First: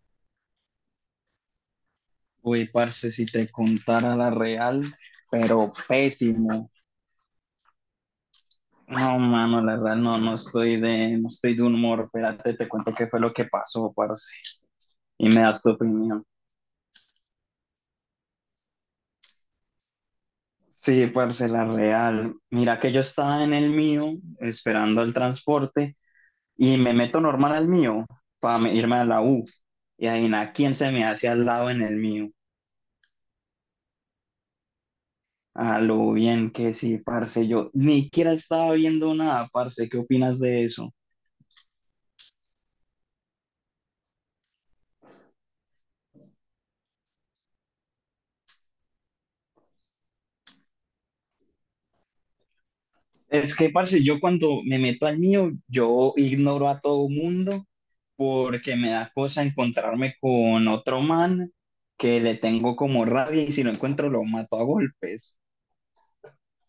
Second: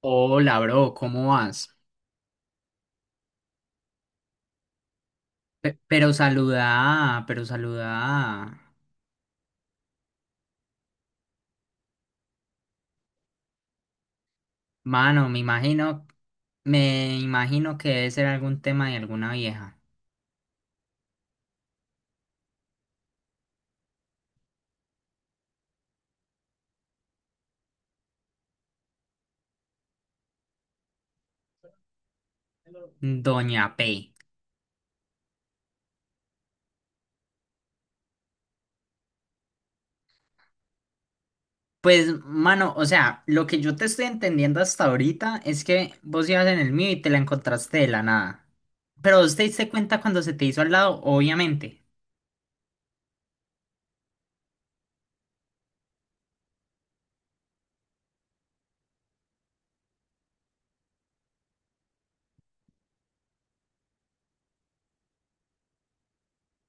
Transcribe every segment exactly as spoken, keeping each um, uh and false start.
Hola, bro, ¿cómo vas? Uy, parce, si te contara la real, pero Pe- pero saluda, pésimo. pero saluda. No, mano, la verdad no, no estoy de, no estoy de humor. Espérate, te cuento qué fue lo que pasó, parce. Mano, Y me me das tu imagino, opinión. me imagino que debe ser algún tema de alguna vieja. Sí, parce, la real. Mira que yo estaba en el mío, esperando el transporte, y me meto normal al mío para irme a la U. Y adivina quién se me hace al lado en el mío. Doña P. A lo bien que sí, parce. Yo ni siquiera estaba viendo nada, parce. ¿Qué opinas de eso? Pues, mano, o sea, lo que yo te estoy entendiendo hasta ahorita es que vos ibas en el mío y te la encontraste de la nada. Pero vos te diste cuenta cuando se te hizo al lado, obviamente. Es que, parce, yo cuando me meto al mío, yo ignoro a todo mundo porque me da cosa encontrarme con otro man que le tengo como rabia y si lo encuentro lo mato a golpes.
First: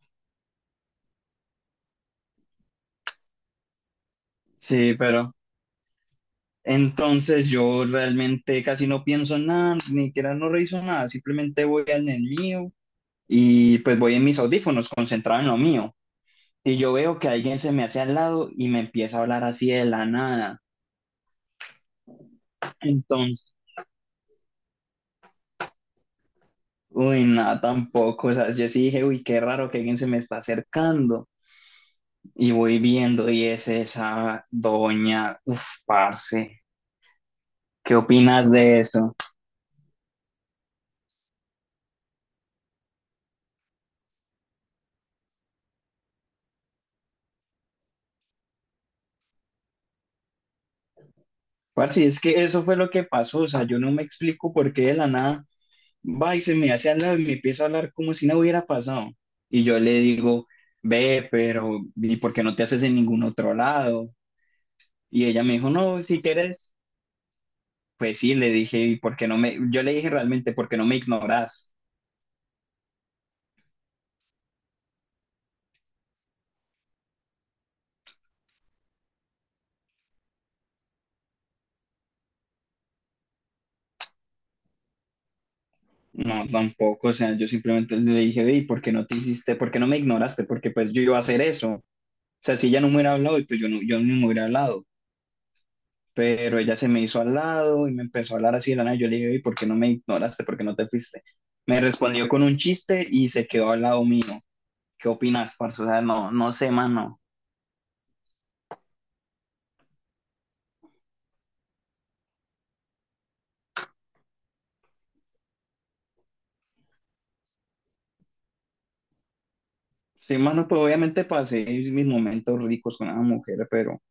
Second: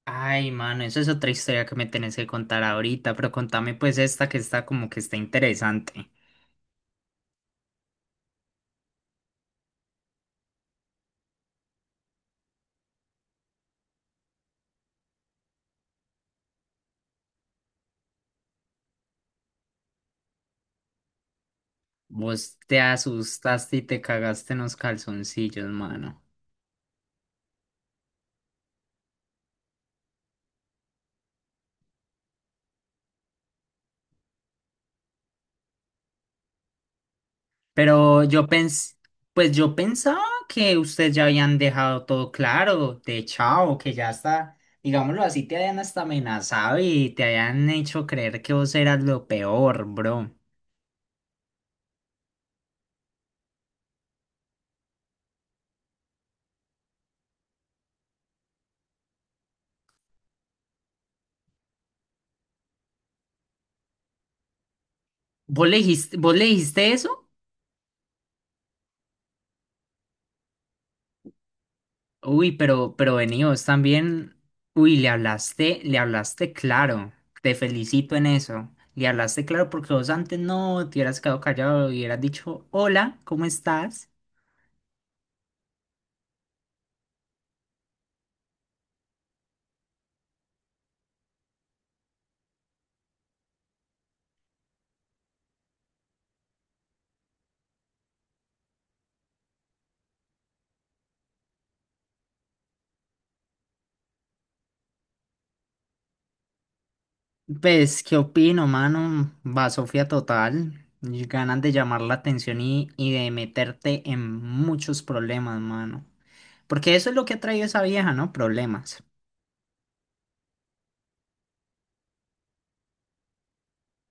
Ay, mano, eso es otra historia que me tenés que contar ahorita, pero contame pues esta que está como Sí, que está pero interesante. entonces yo realmente casi no pienso en nada, ni siquiera no reviso nada, simplemente voy al el mío y pues voy en mis audífonos concentrado en lo mío. Y yo veo que alguien se me hace al lado y me empieza a hablar así de la nada. Vos te entonces asustaste y te cagaste en los calzoncillos, mano. Uy, nada tampoco. O sea, yo sí dije, uy, qué raro que alguien se me está acercando. Y voy viendo, y es esa doña. Uf, parce, ¿qué Pero yo opinas de pensé, eso? pues yo pensaba que ustedes ya habían dejado todo claro, de chao, que ya está, digámoslo así, te habían hasta amenazado y te habían hecho creer que vos eras lo peor, bro. Parce, es que eso fue lo que pasó. O sea, yo no me explico por qué de la nada va y se me hace al lado y me empieza a hablar como si no hubiera pasado. Y yo le digo, ve, pero, ¿y por qué no te haces en ningún otro lado? Y ella me ¿Vos dijo, le no, dijiste, si vos le quieres, dijiste eso? pues sí, le dije, ¿y por qué no me? Yo le dije realmente, ¿por qué no me ignoras? Uy, pero, pero veníos también. Uy, le hablaste, le hablaste claro. Te felicito en eso. Le hablaste claro porque vos antes no te hubieras quedado callado y hubieras dicho, hola, ¿cómo estás? No, tampoco, o sea, yo simplemente le dije, ve, ¿y por qué no te hiciste, por qué no me ignoraste? Porque pues yo iba a hacer eso. O sea, si ella no me hubiera hablado, y pues yo no, yo no me hubiera hablado. Pero ella se me hizo al lado y me empezó a hablar así de la nada. Yo le dije, ve, ¿y por qué no me ignoraste? ¿Por qué no te fuiste? Me respondió con un chiste y se quedó al lado mío. ¿Qué opinas, parce? O sea, no, no sé, mano. Pues, ¿qué opino, mano? Va Sofía total. Y ganas de llamar la atención y, y de meterte en muchos problemas, mano. Porque eso es lo que ha traído esa vieja, ¿no? Problemas. Sí, mano, pues obviamente pasé mis momentos ricos con esa mujer, pero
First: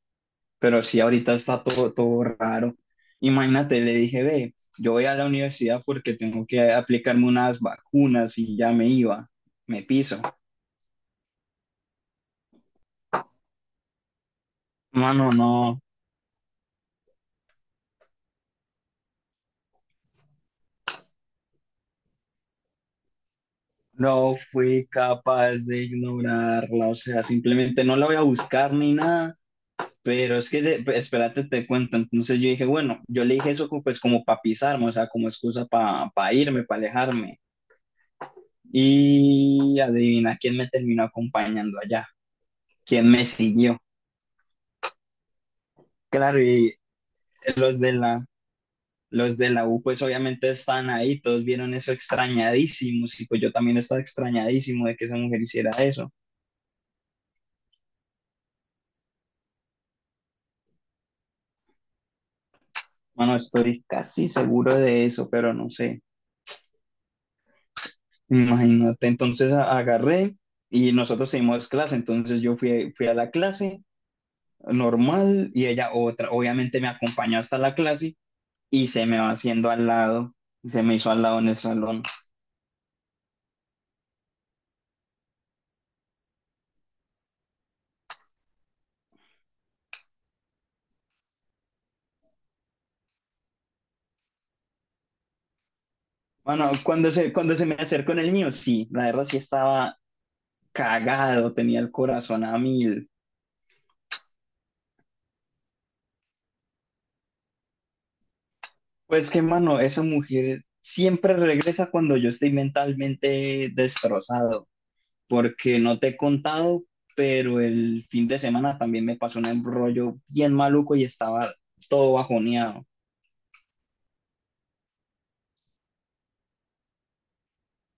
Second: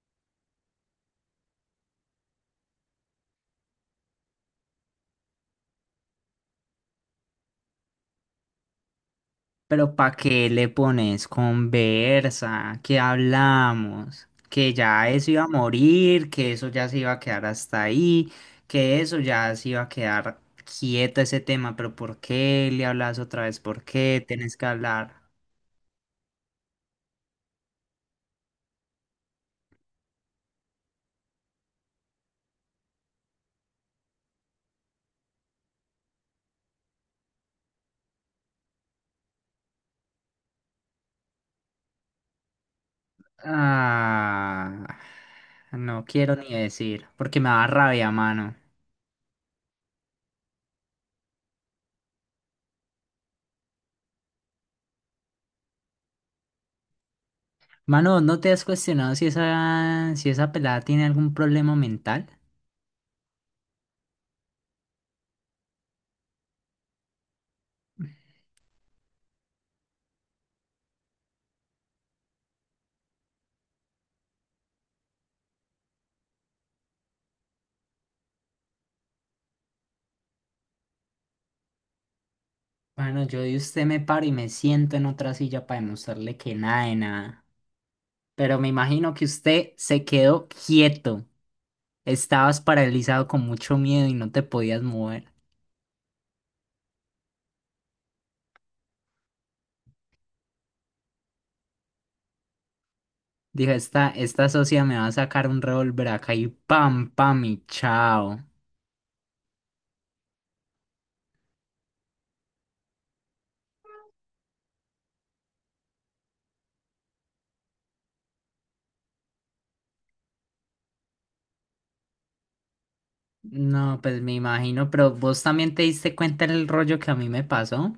Pero sí, ahorita está todo, todo raro. Imagínate, le dije, ve, yo voy a la universidad porque tengo que aplicarme unas vacunas y ya me iba, me Pero ¿para piso. qué le pones conversa? ¿Qué hablamos? Que ya eso Mano, iba a no, morir, que eso ya se iba a quedar hasta ahí, que eso ya se iba a quedar quieto ese tema, pero ¿por qué le hablas otra vez? ¿Por qué no tenés que fui hablar? capaz de ignorarla, o sea, simplemente no la voy a buscar ni nada. Pero es que, de- pues, espérate, te cuento. Entonces yo dije, bueno, yo le dije eso como, pues como para pisarme, o sea, como excusa para irme, para alejarme. Y adivina quién me terminó acompañando allá, quién me siguió. Ah, no quiero Claro, ni y decir, porque me da los de rabia, la, mano. los de la U, pues obviamente están ahí, todos vieron eso extrañadísimos, y pues yo también estaba extrañadísimo de que esa mujer hiciera eso. Mano, ¿no te has cuestionado si esa, si esa pelada tiene algún problema mental? Bueno, estoy casi seguro de eso, pero no sé. Imagínate, entonces a- agarré y nosotros seguimos clase, entonces yo fui, fui a la clase normal y ella otra, obviamente me acompañó hasta la clase y se me va haciendo al lado, se me hizo al lado en el salón. Bueno, yo de usted me paro y me siento en otra silla para demostrarle que nada de nada. Pero me imagino que usted se quedó quieto. Estabas paralizado con mucho miedo y no te podías mover. Bueno, cuando se, cuando se me acercó en el mío, sí, la verdad sí estaba cagado, tenía el corazón a mil. Dijo, esta, esta socia me va a sacar un revólver acá y pam, pam y chao. Pues que, mano, esa mujer siempre regresa cuando yo estoy mentalmente destrozado, porque no te he contado, pero el fin de semana también me pasó un embrollo bien maluco y estaba todo bajoneado. No, pues me imagino, pero vos también te diste cuenta del rollo que a mí me pasó.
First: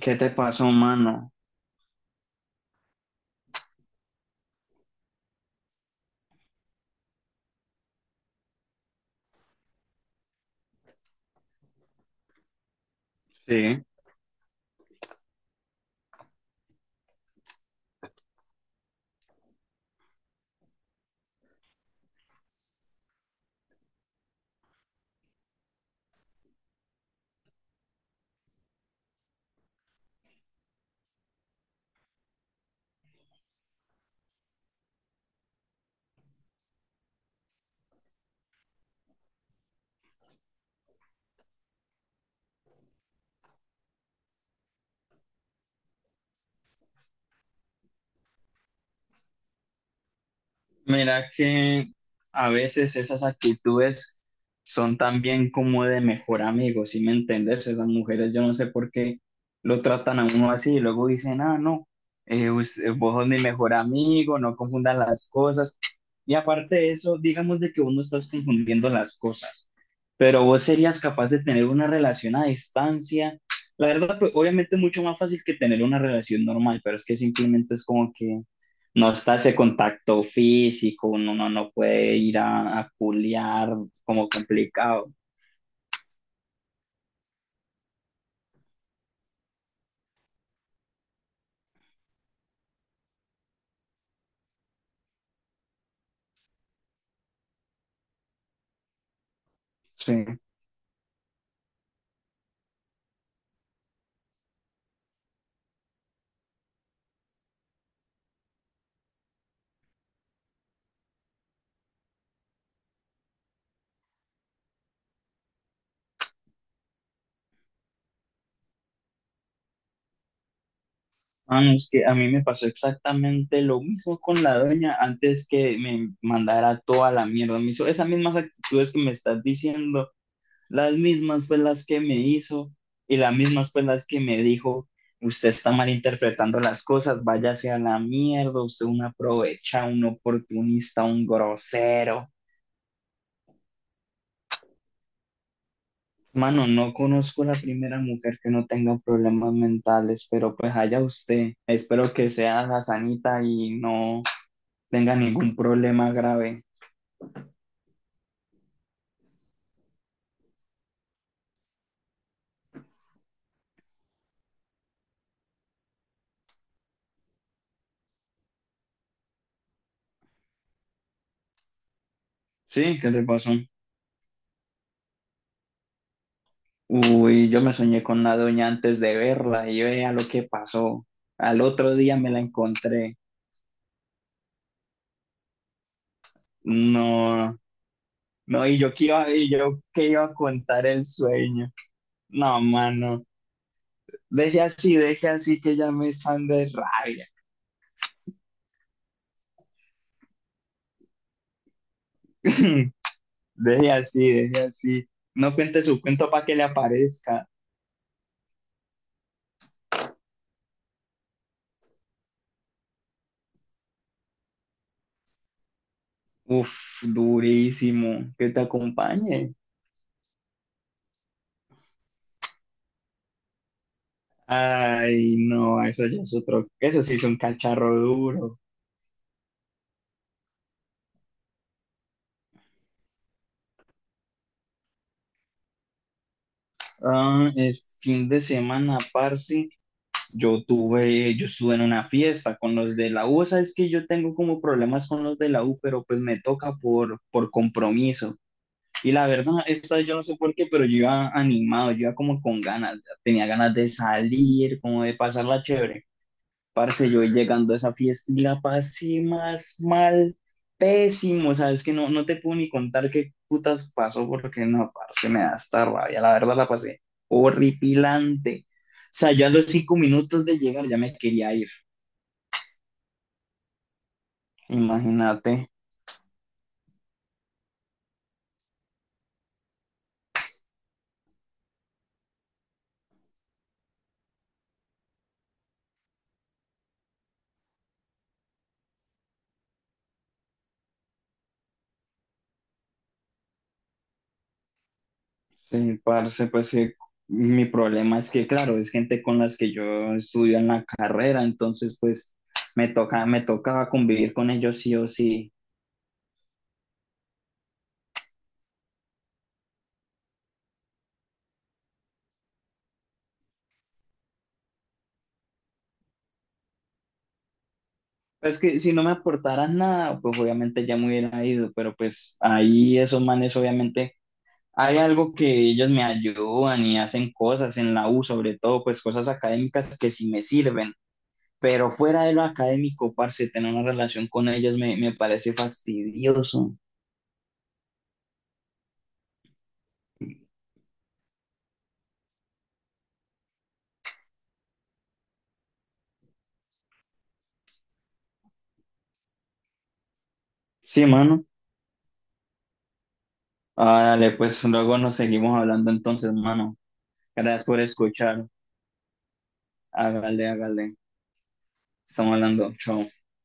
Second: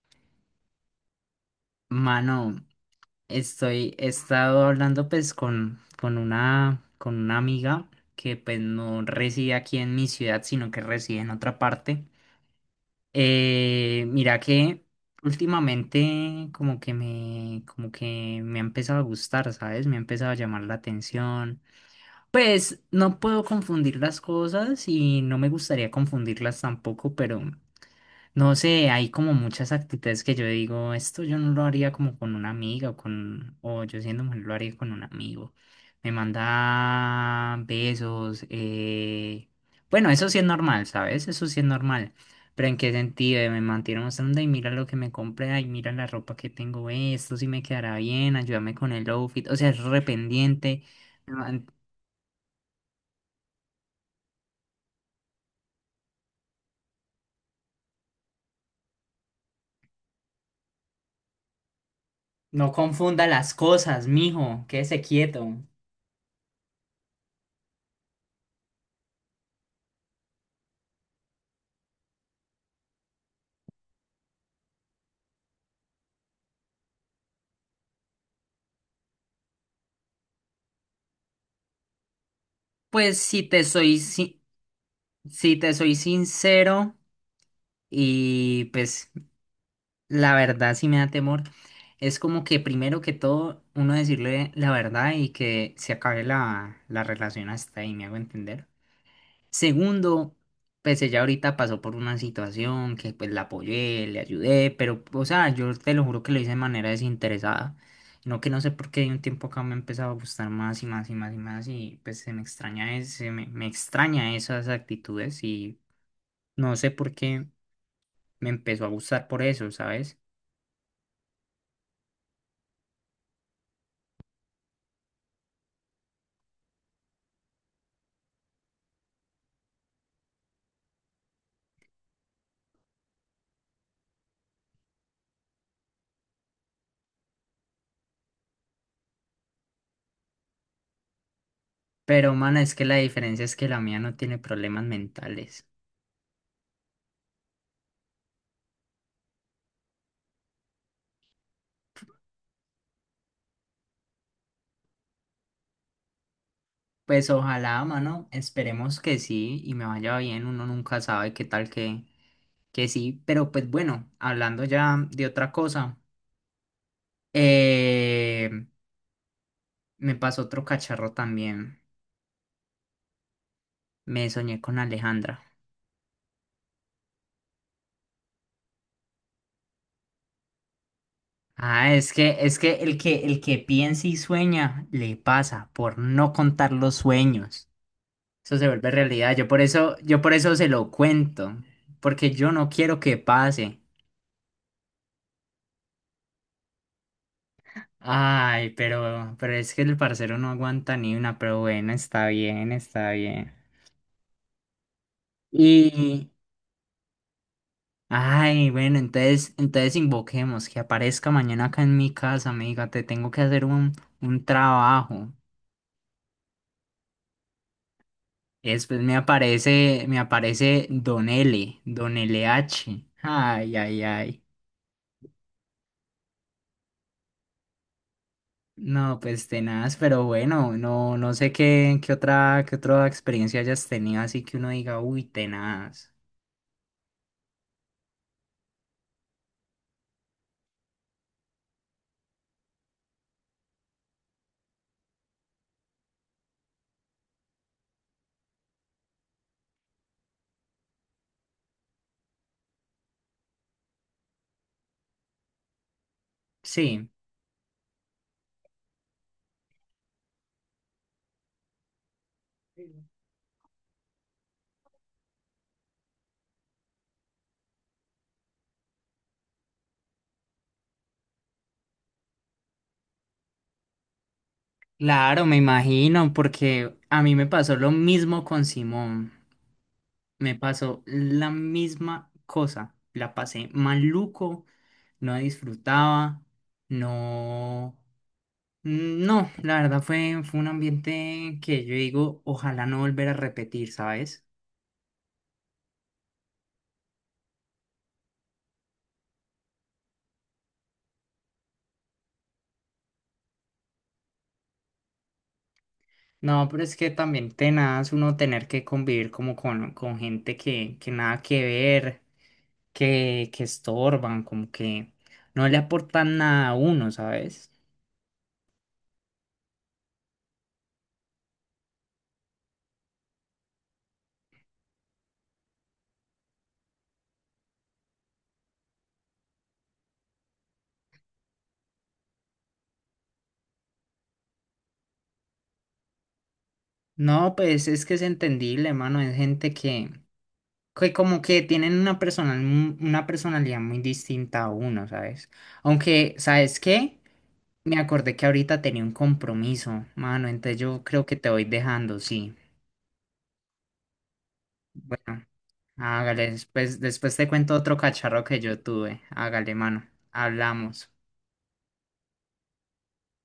¿Qué te pasó, mano? Mano, estoy, he estado hablando pues con, con una, con una amiga que pues no reside aquí en mi ciudad, sino que reside en otra parte. Sí. Eh, mira que últimamente como que me, como que me ha empezado a gustar, ¿sabes? Me ha empezado a llamar la atención. Pues no puedo confundir las cosas y no me gustaría confundirlas tampoco, pero no sé, hay como muchas actitudes que yo digo, esto yo no lo haría como con una amiga o con, o yo siendo mujer lo haría con un amigo. Me manda besos, eh... bueno, eso sí es normal, ¿sabes? Eso sí es normal. Pero ¿en qué sentido? Eh, Me mantiene mostrando, y mira lo que me compré, ay, mira la ropa que tengo, eh, esto sí me quedará bien, ayúdame con el outfit, o sea, es rependiente. Mira No, que a veces esas actitudes son también como de mejor amigo, ¿sí me entiendes? Esas mujeres, yo no sé por qué lo tratan a uno así y luego dicen, ah, no, eh, no us- eh, vos confunda sos mi las mejor cosas, amigo, no mijo, confundan quédese las quieto. cosas. Y aparte de eso, digamos de que uno estás confundiendo las cosas, pero vos serías capaz de tener una relación a distancia. La verdad, pues, obviamente es mucho más fácil que tener una relación normal, pero es que simplemente es como que no está ese contacto físico, uno, uno no puede ir a, a Pues si te culiar, soy, como si- complicado. Si te soy sincero, y pues la verdad sí me da temor, es como que primero que todo uno decirle la verdad y que se acabe la, la relación hasta ahí, me hago entender. Segundo, Sí. pues ella ahorita pasó por una situación que pues la apoyé, le ayudé, pero o sea, yo te lo juro que lo hice de manera desinteresada. No que no sé por qué de un tiempo acá me ha empezado a gustar más y más y más y más y pues se me extraña, es- se me, me extraña esas actitudes y... No sé por qué me empezó a gustar por eso, ¿sabes? Ah, no, es que a mí me pasó exactamente lo mismo con la doña antes que me mandara toda la mierda. Me hizo esas mismas actitudes que me estás diciendo, las mismas fue las que me hizo y las mismas fue las que me dijo, usted está malinterpretando las cosas, váyase a la mierda, usted es un aprovechado, un oportunista, un grosero. Pero, mano, es que la diferencia es que la mía no tiene problemas mentales. Mano, no conozco la primera mujer que no tenga problemas mentales, pero pues allá usted. Espero que sea la sanita y no tenga ningún problema grave. Pues ojalá, mano, esperemos que sí y me vaya bien, uno nunca sabe qué tal que, que sí, pero pues bueno, hablando ya de otra cosa, eh, me pasó otro cacharro también, Sí, ¿qué le pasó? me soñé con Alejandra. Uy, yo me soñé con la doña antes de verla y vea lo que pasó. Al Ah, otro es día me que, la es que el encontré. que, el que piensa y sueña le pasa por no contar los No, sueños. Eso se no, y vuelve yo qué iba, realidad. Yo y por yo eso, qué yo iba por a eso se contar lo el cuento, sueño. porque yo No, no quiero que mano, pase. deje así, deje así que ya me están de rabia. Ay, pero, pero es que el parcero no aguanta ni una, pero bueno, está bien, está bien. Deje así, deje así. No cuente su Y, cuento para que le aparezca. ay, bueno, entonces, entonces invoquemos que aparezca mañana acá en mi casa, me diga, te tengo que hacer un, un trabajo. Uf, durísimo. Que te Y después me acompañe. aparece, me aparece Don L, Don L H. Ay, ay, ay. Ay, no, eso ya es otro. Eso sí es un cacharro duro. No, pues tenaz, pero bueno, no, no sé qué, qué otra, qué otra experiencia hayas tenido, así que uno diga, uy, tenaz. Ah, el fin de semana, parce, yo tuve, yo estuve en una fiesta con los de la U. Sabes que yo tengo como problemas con los de la U, pero pues me toca por, por compromiso. Y la verdad, esta vez yo no sé por qué, pero yo iba animado, yo iba como con ganas, ya tenía ganas de salir, como de pasarla chévere. Parce, Sí, yo voy llegando a esa fiesta y la pasé más mal, pésimo, sabes que no, no te puedo ni contar qué putas pasó porque no, parce, me da esta rabia, la verdad la pasé horripilante. O sea, yo a los cinco minutos de llegar ya me quería ir, claro, me imagínate. imagino, porque a mí me pasó lo mismo con Simón. Me pasó la misma cosa. La pasé maluco, no disfrutaba, no. No, la verdad fue, fue un ambiente que yo digo, ojalá no volver a repetir, ¿sabes? Sí, parce, pues que mi problema es que, claro, es gente con las que yo estudio en la carrera, entonces pues me toca, me tocaba convivir con ellos sí o sí. No, pero es que también tenaz uno tener que convivir como con, con gente que, que nada que ver, que, que estorban, como que no le aportan nada a uno, ¿sabes? Pues que si no me aportaran nada, pues obviamente ya me hubiera ido, pero pues ahí esos manes obviamente hay algo que ellos me ayudan y hacen cosas en la U, sobre todo pues cosas académicas que sí me sirven, pero fuera de lo académico, parce, tener una relación con ellos me, me parece fastidioso. No, pues es que es entendible, hermano, es gente que, que como que tienen una personal, una personalidad muy distinta a uno, ¿sabes? Aunque, ¿sabes qué? Me acordé que ahorita tenía un compromiso, mano, entonces yo Sí, creo que mano. te voy dejando, sí. Ah, dale, pues luego nos seguimos hablando entonces, Hágale, hermano. después, después te Gracias cuento por otro cacharro escuchar. que yo tuve. Hágale, mano. Hágale, hágale. Hablamos. Estamos hablando. Chao.